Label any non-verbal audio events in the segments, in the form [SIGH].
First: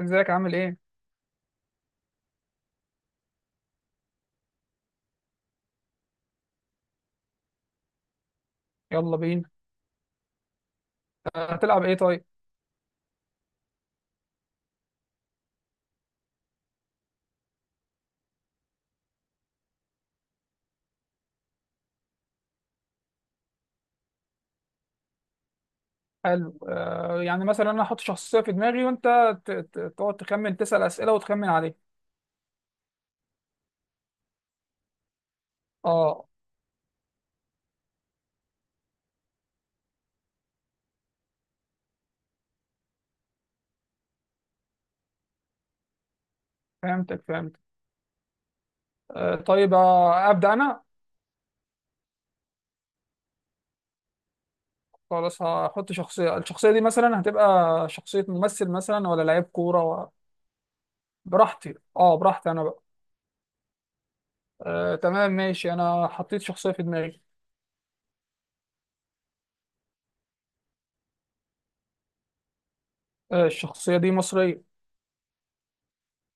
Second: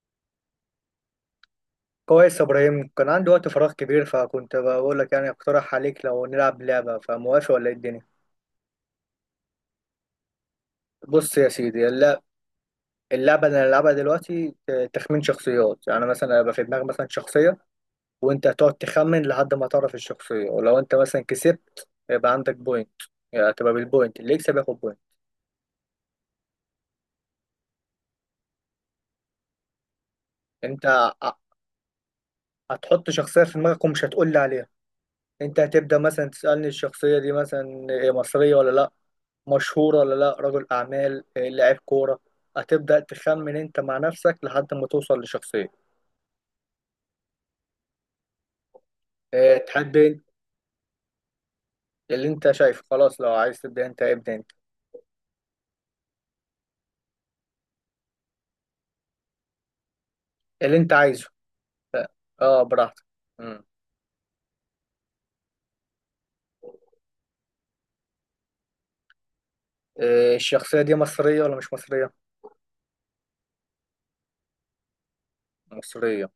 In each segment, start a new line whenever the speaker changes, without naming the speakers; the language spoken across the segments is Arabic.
ازيك عامل ايه؟
كويس يا ابراهيم، كان عندي وقت فراغ كبير، فكنت بقول لك يعني اقترح عليك لو نلعب لعبه، فموافق ولا ايه الدنيا؟
يلا بينا.
بص يا
آه، هتلعب
سيدي،
ايه طيب؟
اللعبه اللي هنلعبها دلوقتي تخمين شخصيات. يعني مثلا هيبقى في دماغك مثلا شخصيه، وانت هتقعد تخمن لحد ما تعرف الشخصيه، ولو انت مثلا كسبت يبقى عندك بوينت. يعني هتبقى بالبوينت، اللي يكسب ياخد بوينت.
حلو، آه، يعني مثلا انا احط شخصيه في دماغي وانت تقعد تخمن، تسال
انت
اسئله
ع-
وتخمن عليه.
هتحط شخصيه في دماغك ومش هتقول لي عليها. انت هتبدا
اه،
مثلا تسالني الشخصيه دي مثلا مصريه ولا لا، مشهور ولا لا، رجل أعمال، لاعب كورة. هتبدأ تخمن أنت مع نفسك لحد ما توصل لشخصية.
فهمتك فهمت. آه طيب،
تحب أنت
ابدا انا.
اللي أنت شايفه، خلاص لو عايز تبدأ أنت ابدأ أنت
خلاص، هحط شخصيه. الشخصيه دي مثلا هتبقى شخصيه ممثل مثلا ولا لعيب كوره
اللي أنت عايزه.
براحتي، اه براحتي
أه،
انا بقى.
براحتك. مم.
آه تمام ماشي، انا حطيت شخصيه في دماغي.
آه، الشخصية دي مصرية ولا مش مصرية؟
آه، الشخصيه دي مصريه.
مصرية.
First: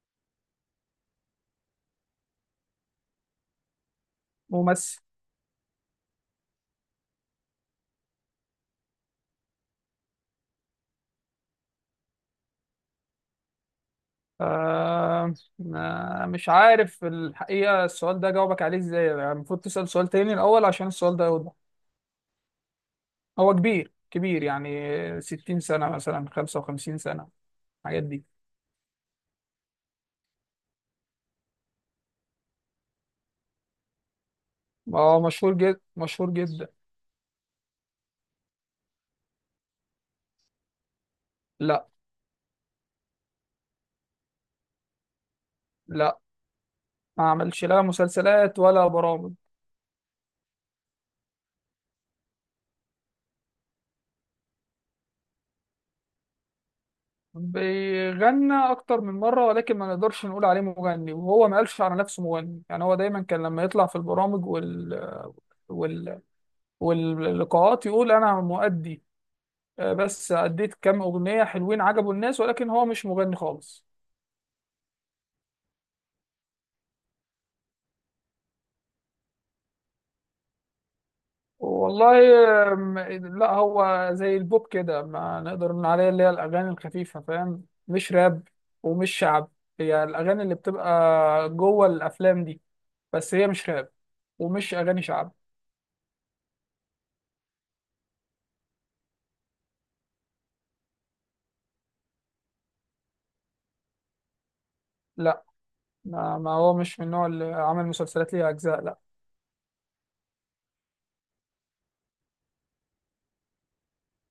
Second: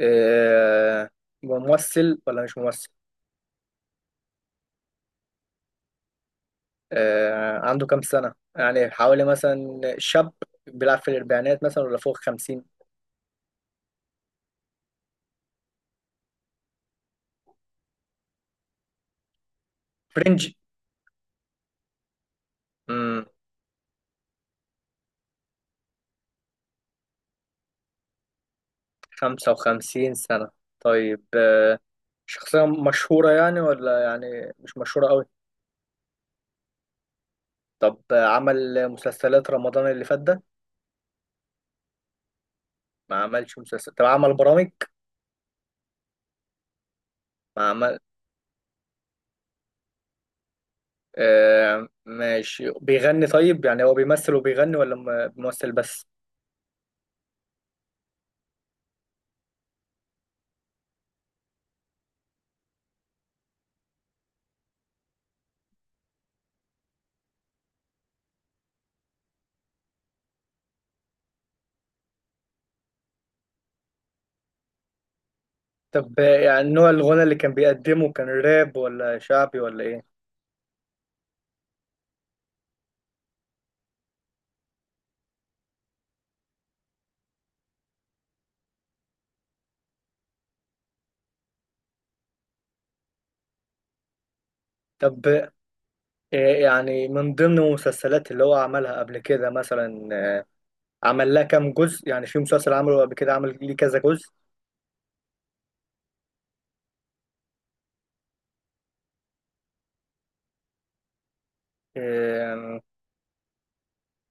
آه، ممثل ولا مش ممثل؟
ممثل.
آه، عنده كام سنة؟ يعني حوالي مثلا شاب، بيلعب في الأربعينات مثلا ولا فوق خمسين؟
آه، مش عارف الحقيقة، السؤال ده جاوبك عليه ازاي؟ يعني المفروض تسأل سؤال تاني
فرنج.
الأول عشان السؤال ده يوضح.
امم
هو كبير كبير، يعني 60 سنة مثلا، 55 سنة، الحاجات دي.
خمسة وخمسين سنة، طيب. شخصية مشهورة يعني ولا يعني مش مشهورة
هو
قوي؟
مشهور جدا، مشهور جدا.
طب عمل مسلسلات رمضان اللي فات ده؟
لا.
ما عملش مسلسل؟ طب عمل برامج؟
لا، ما عملش
ما
لا
عمل.
مسلسلات ولا برامج.
آه ماشي، بيغني طيب؟ يعني هو بيمثل وبيغني ولا بيمثل بس؟
بيغنى أكتر من مرة ولكن ما نقدرش نقول عليه مغني، وهو ما قالش على نفسه مغني. يعني هو دايما كان لما يطلع في البرامج وال واللقاءات يقول أنا مؤدي. آه، بس أديت كام أغنية حلوين عجبوا الناس، ولكن هو مش مغني خالص.
طب يعني نوع الغنى اللي كان بيقدمه كان راب ولا شعبي ولا ايه؟
والله، آم، لا، هو زي البوب كده، ما نقدر نقول عليه، اللي هي الأغاني الخفيفة، فاهم؟ مش راب ومش شعب. هي الأغاني اللي بتبقى جوه الأفلام دي. بس هي مش راب ومش أغاني
طب
شعب.
آه، يعني من ضمن المسلسلات اللي هو عملها قبل كده مثلا، عمل لها كام جزء؟ يعني في مسلسل عمله قبل كده عمل ليه كذا جزء؟
لا، ما هو مش من النوع اللي عمل مسلسلات ليها أجزاء، لا.
آه،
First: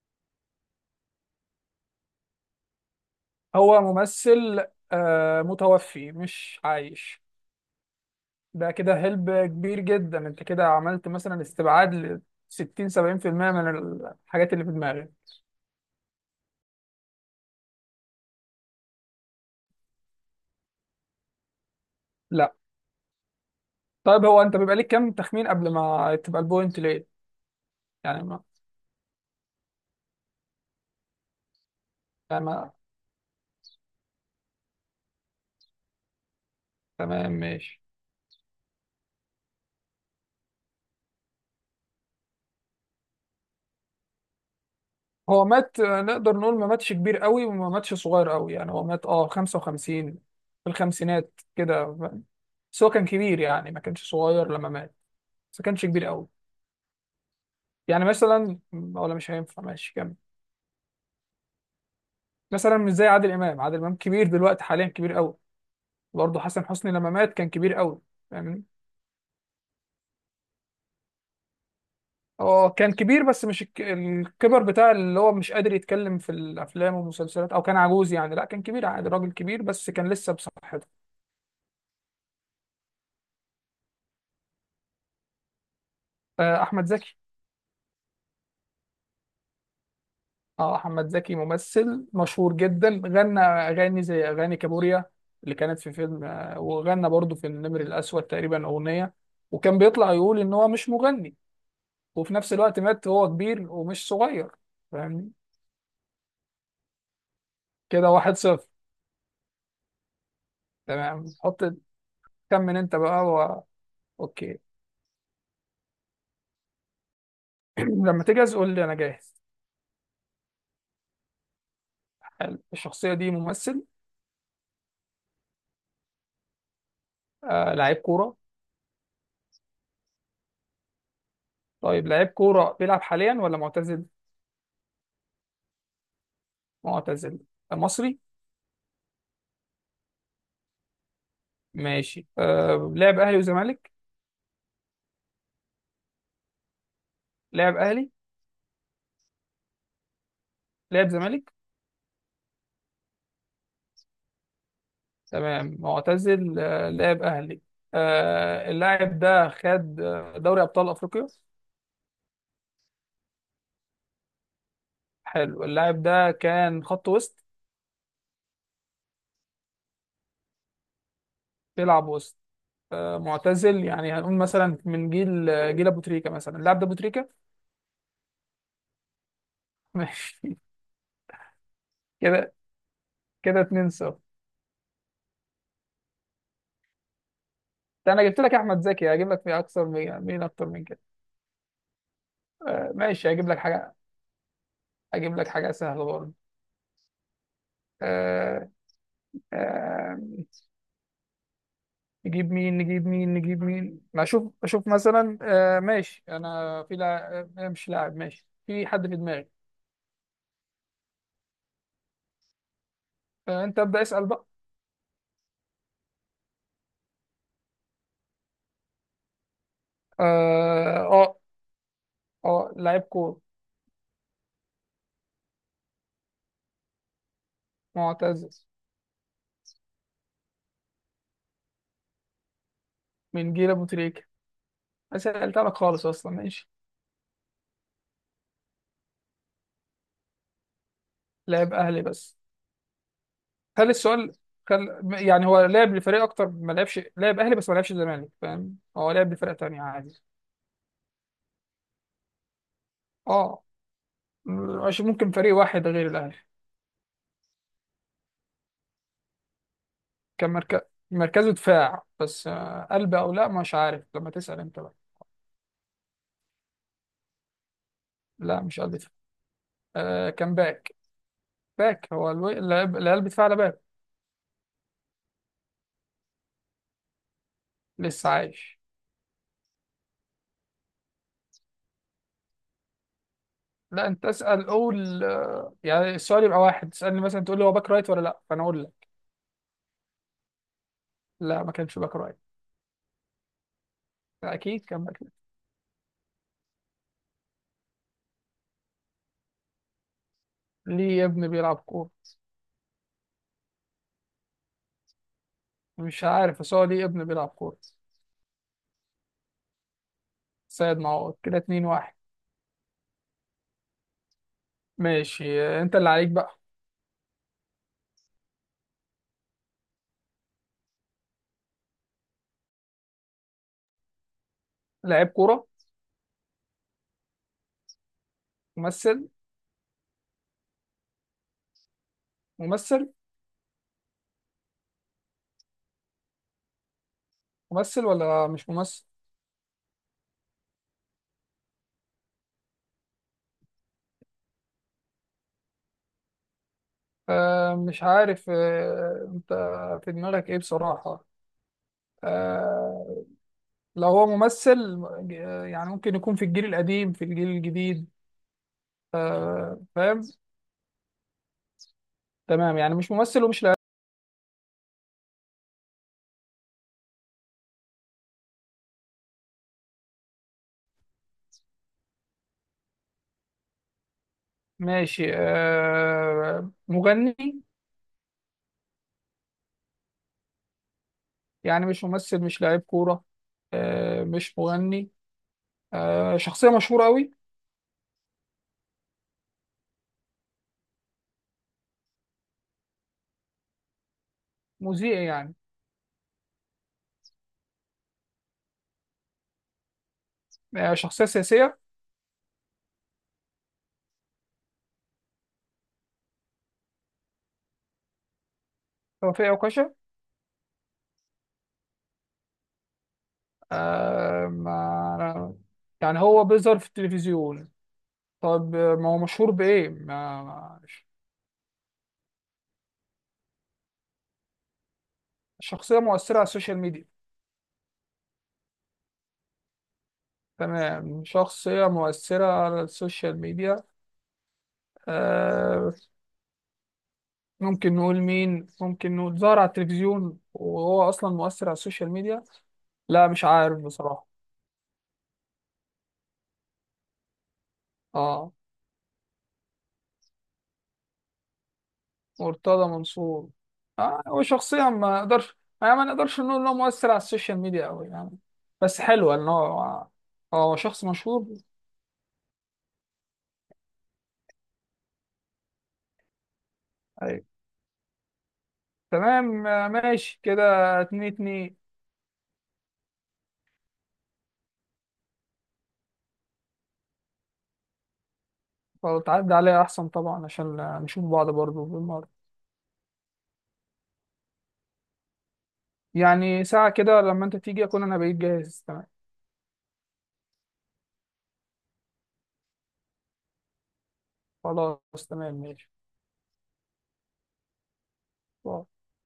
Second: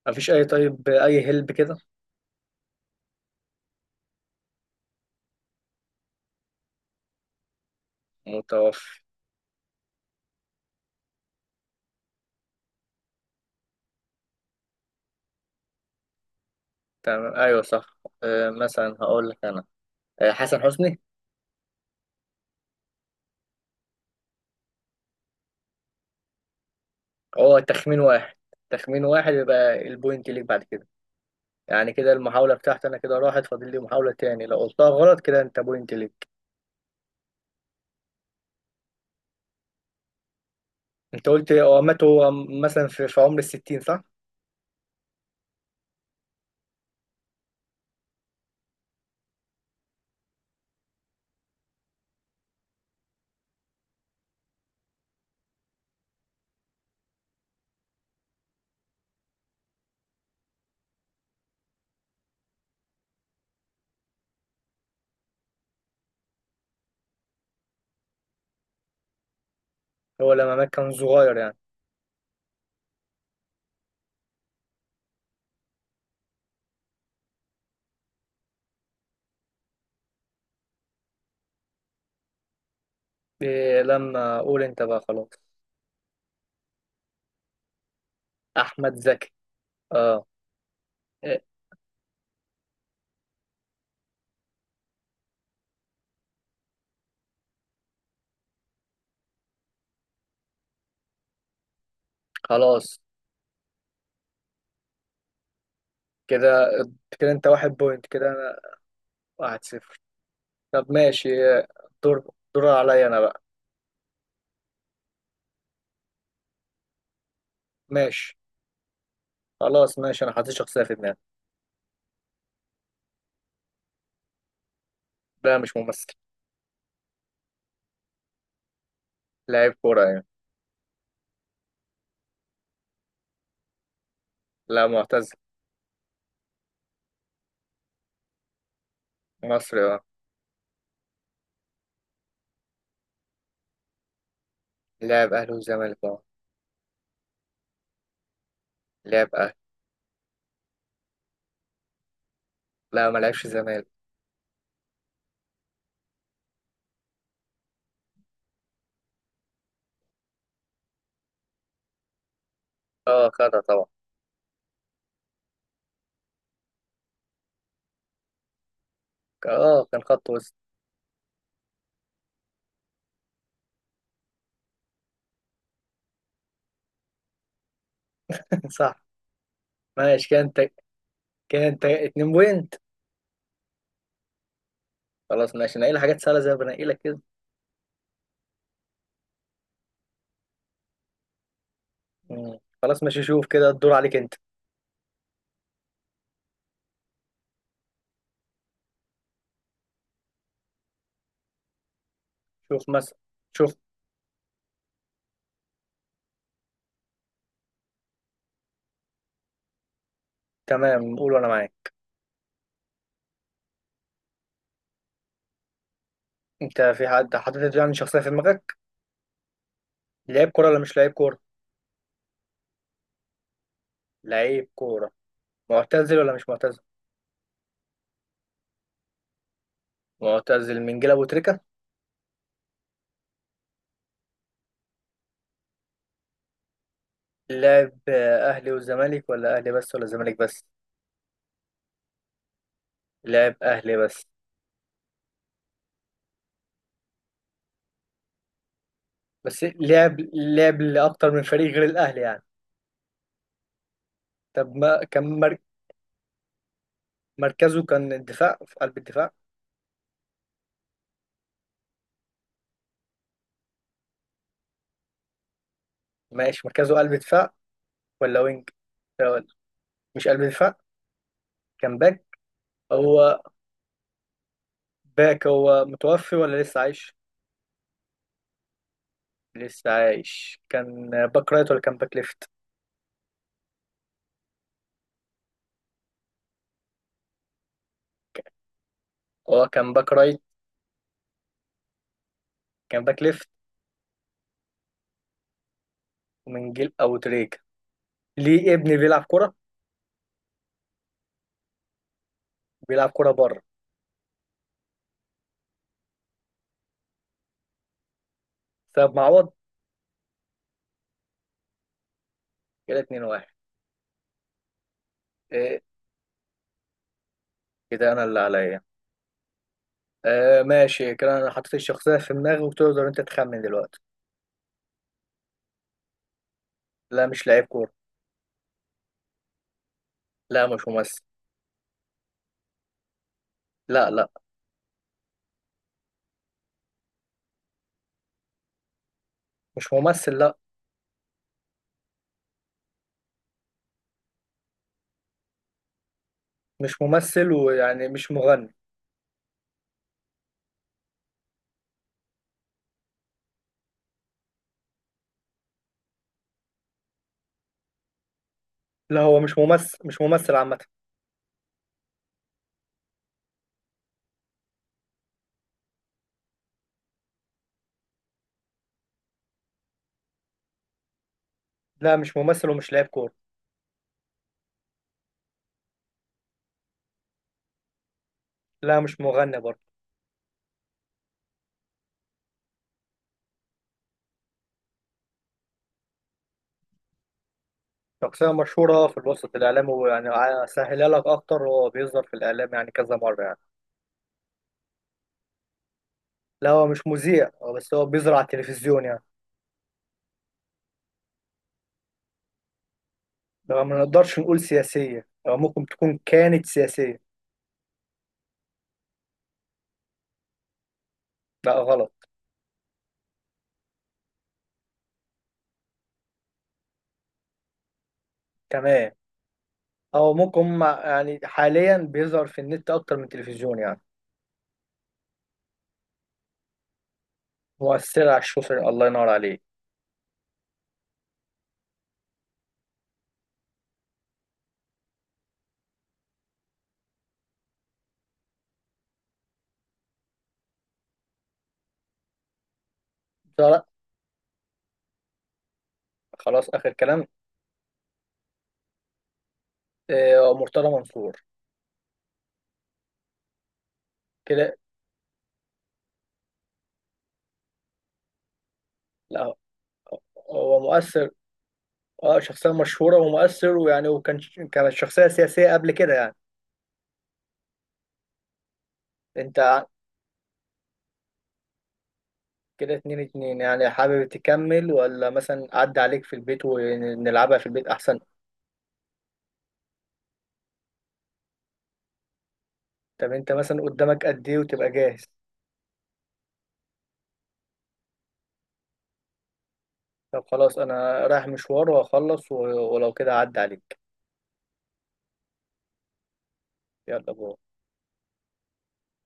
مفيش اي. طيب اي هلب كده.
هو ممثل. آه، متوفي مش عايش. ده كده
متوفي.
هلب كبير جدا، انت كده عملت مثلا استبعاد ل 60 70% من الحاجات اللي في دماغي.
تمام، ايوه صح. آه، مثلا هقول لك انا، آه، حسن حسني.
لا. طيب، هو انت بيبقى ليك كام تخمين قبل ما تبقى البوينت ليه؟
هو تخمين
يعني
واحد.
ما,
تخمين واحد يبقى البوينت ليك بعد كده. يعني كده
يعني
المحاولة
ما
بتاعتي انا كده راحت، فاضل لي محاولة تاني، لو قلتها غلط كده انت بوينت ليك.
تمام ماشي.
انت قلت هو مات، هو مثلا في، عمر الستين صح؟
هو مات، نقدر نقول ما ماتش كبير قوي وما ماتش صغير قوي. يعني هو مات 55، في الخمسينات كده، فاهم؟ بس هو كان كبير، يعني ما كانش صغير لما مات، بس ما كانش كبير قوي. يعني مثلا، ولا مش هينفع؟ ماشي كمل. مثلا مش زي عادل امام. عادل امام كبير دلوقتي حاليا، كبير قوي. برضه حسن حسني لما مات كان كبير قوي، فاهمني؟
هو لما مات كان صغير يعني؟
هو كان كبير بس مش الكبر بتاع اللي هو مش قادر يتكلم في الافلام والمسلسلات، او كان عجوز. يعني لا، كان كبير عادي، راجل كبير بس كان لسه بصحته.
إيه لما اقول انت بقى. خلاص،
آه، احمد زكي.
احمد زكي. اه.
اه، احمد زكي
إيه.
ممثل مشهور جدا، غنى اغاني زي اغاني كابوريا اللي كانت في فيلم، وغنى برضه في النمر الاسود تقريبا اغنيه، وكان بيطلع يقول ان هو مش مغني، وفي نفس الوقت
خلاص
مات وهو كبير ومش صغير، فاهمني؟
كده، كده انت واحد بوينت،
كده
كده
واحد
انا
صفر
واحد صفر. طب
تمام
ماشي.
حط.
آه، دور
كمل انت
عليا انا
بقى
بقى.
اوكي. [CLEARS THROAT] لما
ماشي.
تجهز قول لي، انا جاهز.
خلاص ماشي، انا حاطط شخصيه في دماغي.
حلو، الشخصيه دي ممثل؟
لا مش ممثل.
آه لعيب كوره.
لاعب كوره يعني.
طيب لعيب كوره بيلعب حاليا ولا معتزل؟
لا معتزل.
معتزل. مصري.
مصري اه.
ماشي، آه لعب اهلي وزمالك.
لاعب اهلي وزمالك اه.
لعب اهلي.
لاعب اهلي.
لعب زمالك.
لا ما لعبش زمالك.
تمام معتزل، آه لعب اهلي. آه، اللاعب ده خد، دوري ابطال افريقيا.
اه خدها طبعا.
حلو، اللاعب ده كان خط وسط.
اه كان خط وسط.
بيلعب وسط. آه معتزل، يعني هنقول مثلا من جيل، جيل ابو تريكه مثلا. اللاعب ده ابو تريكه.
[LAUGHS] صح.
[LAUGHS]
ماشي كان
ماشي
انت كان انت اتنين
كده.
بوينت.
كده 2-0.
خلاص ماشي، نقي لي حاجات سهله زي ما بنقي لك كده.
ده انا جبت لك احمد زكي، هجيب لك مين اكتر من مين اكتر من كده؟
مم.
آه
خلاص ماشي،
ماشي،
شوف
هجيب لك
كده الدور
حاجه،
عليك انت.
اجيب لك حاجه سهله برضه. آه. آه. نجيب مين،
شوف
نجيب
مثلا،
مين، نجيب
شوف.
مين، ما اشوف اشوف. مثلا، آه ماشي، انا في لاعب، مش لاعب، ماشي، في حد في دماغي.
تمام، قول وانا معاك.
آه، انت ابدا اسال بقى.
انت في حد حاطط يعني شخصيه في دماغك؟ لعيب كوره ولا مش
اه،
لعيب كوره؟
اه. آه، لعيب كوره.
لعيب كوره. معتزل ولا مش معتزل؟
معتزل
معتزل من جيل ابو تريكه.
من جيل ابو تريكه. سالت لك خالص اصلا، ماشي.
لعب اهلي والزمالك ولا اهلي بس ولا زمالك بس؟
لاعب اهلي بس.
لعب
خلي
اهلي بس.
السؤال. يعني هو لعب لفريق اكتر، ما لعبش، لعب اهلي بس، ما لعبش الزمالك، فاهم؟ هو لعب لفرق
بس
تانية
لعب،
عادي.
لعب لاكتر من فريق غير الاهلي يعني؟
اه،
طب ما
عشان ممكن
كان
فريق
مر...
واحد غير الاهلي.
مركزه كان الدفاع، في قلب الدفاع.
كان مركز، مركزه دفاع بس، آه، قلب او لا، مش عارف، لما تسأل انت بقى.
ماشي مركزه قلب دفاع ولا
لا،
وينج؟
مش قلب دفاع.
لا، ولا- مش
آه
قلب
كان
دفاع،
باك.
كان
باك،
باك.
هو اللي قلب
هو
دفاع على باك.
باك. هو متوفي ولا لسه عايش؟
لسه عايش.
لسه عايش. كان باك رايت ولا كان باك ليفت؟
لا انت اسأل، قول آه، يعني السؤال يبقى واحد، تسألني مثلا تقول لي هو باك رايت ولا لا، فانا اقول لك.
هو كان باك رايت.
لا ما كانش باك رايت.
كان باك ليفت.
لا، اكيد كان باك ليفت.
من جيل او تريكة. ليه ابني بيلعب كرة؟
ليه يا ابني بيلعب كورة؟
بيلعب كرة بره.
مش عارف، بس هو ليه ابن بيلعب كورة.
طب معوض.
سيد معوض، كده 2-1.
كده 2-1.
ماشي، آه، انت اللي عليك بقى.
كده انا اللي عليا. آه ماشي، كده انا حطيت الشخصية في دماغي وتقدر انت تخمن دلوقتي.
لعيب كورة؟
لا مش لعيب كورة.
ممثل؟
لا مش ممثل.
ممثل.
لا لا.
ممثل ولا مش ممثل؟
مش ممثل. لا مش ممثل
آه مش
ويعني مش
عارف،
مغني.
انت في دماغك ايه بصراحة؟ آه لو هو ممثل، آه، يعني ممكن يكون في الجيل القديم، في الجيل الجديد.
لا هو مش
آه
ممثل، مش
فاهم.
ممثل عامة.
تمام، يعني مش ممثل ومش لاعب.
لا مش ممثل ومش لعيب كورة.
ماشي، آه مغني.
لا مش مغني برضه.
يعني مش ممثل، مش لاعب كورة، آه مش مغني. آه، شخصية مشهورة أوي.
شخصية مشهورة في الوسط الإعلامي ويعني، أسهلها لك أكتر، هو بيظهر في الإعلام يعني كذا مرة يعني.
مذيع يعني؟
لا هو مش مذيع، هو بيظهر على التلفزيون يعني.
آه، شخصية سياسية.
لا ما نقدرش نقول سياسية، هو ممكن تكون كانت سياسية.
توفيق عكاشة.
لا غلط.
آه، ما يعني هو بيظهر في التلفزيون. طب آه، ما
تمام،
هو مشهور بإيه؟
او ممكن هم يعني حاليا بيظهر في النت اكتر من التلفزيون يعني.
شخصية مؤثرة على السوشيال ميديا.
مؤثر على الشوشر، الله ينور عليه.
تمام، شخصية مؤثرة على السوشيال ميديا. آه، ممكن نقول مين؟ ممكن نقول ظهر على التلفزيون وهو أصلا مؤثر على السوشيال ميديا. لا مش عارف
ده
بصراحة.
خلاص اخر كلام.
اه.
آه، مرتضى منصور.
مرتضى منصور. آه، هو
كده
شخصيا ما نقدرش، يعني ما نقدرش نقول انه مؤثر على السوشيال ميديا قوي، يعني. بس حلو ان
لا،
هو، هو
هو
شخص
مؤثر.
مشهور.
اه شخصية مشهورة ومؤثر، ويعني وكان، كانت شخصية سياسية قبل كده يعني.
ايوه.
انت.
تمام آه، ماشي كده. 2-2.
كده اتنين اتنين، يعني حابب تكمل ولا مثلا عدى عليك في البيت ونلعبها في البيت احسن؟
طب تعدي عليا احسن طبعا، عشان آه، نشوف بعض برضو بالمرة.
طب انت مثلا قدامك قد ايه وتبقى جاهز؟
يعني ساعة كده، لما انت تيجي اكون انا بقيت جاهز، تمام.
طب خلاص انا رايح مشوار وهخلص، ولو كده عدى عليك.
خلاص تمام ماشي.
يلا بو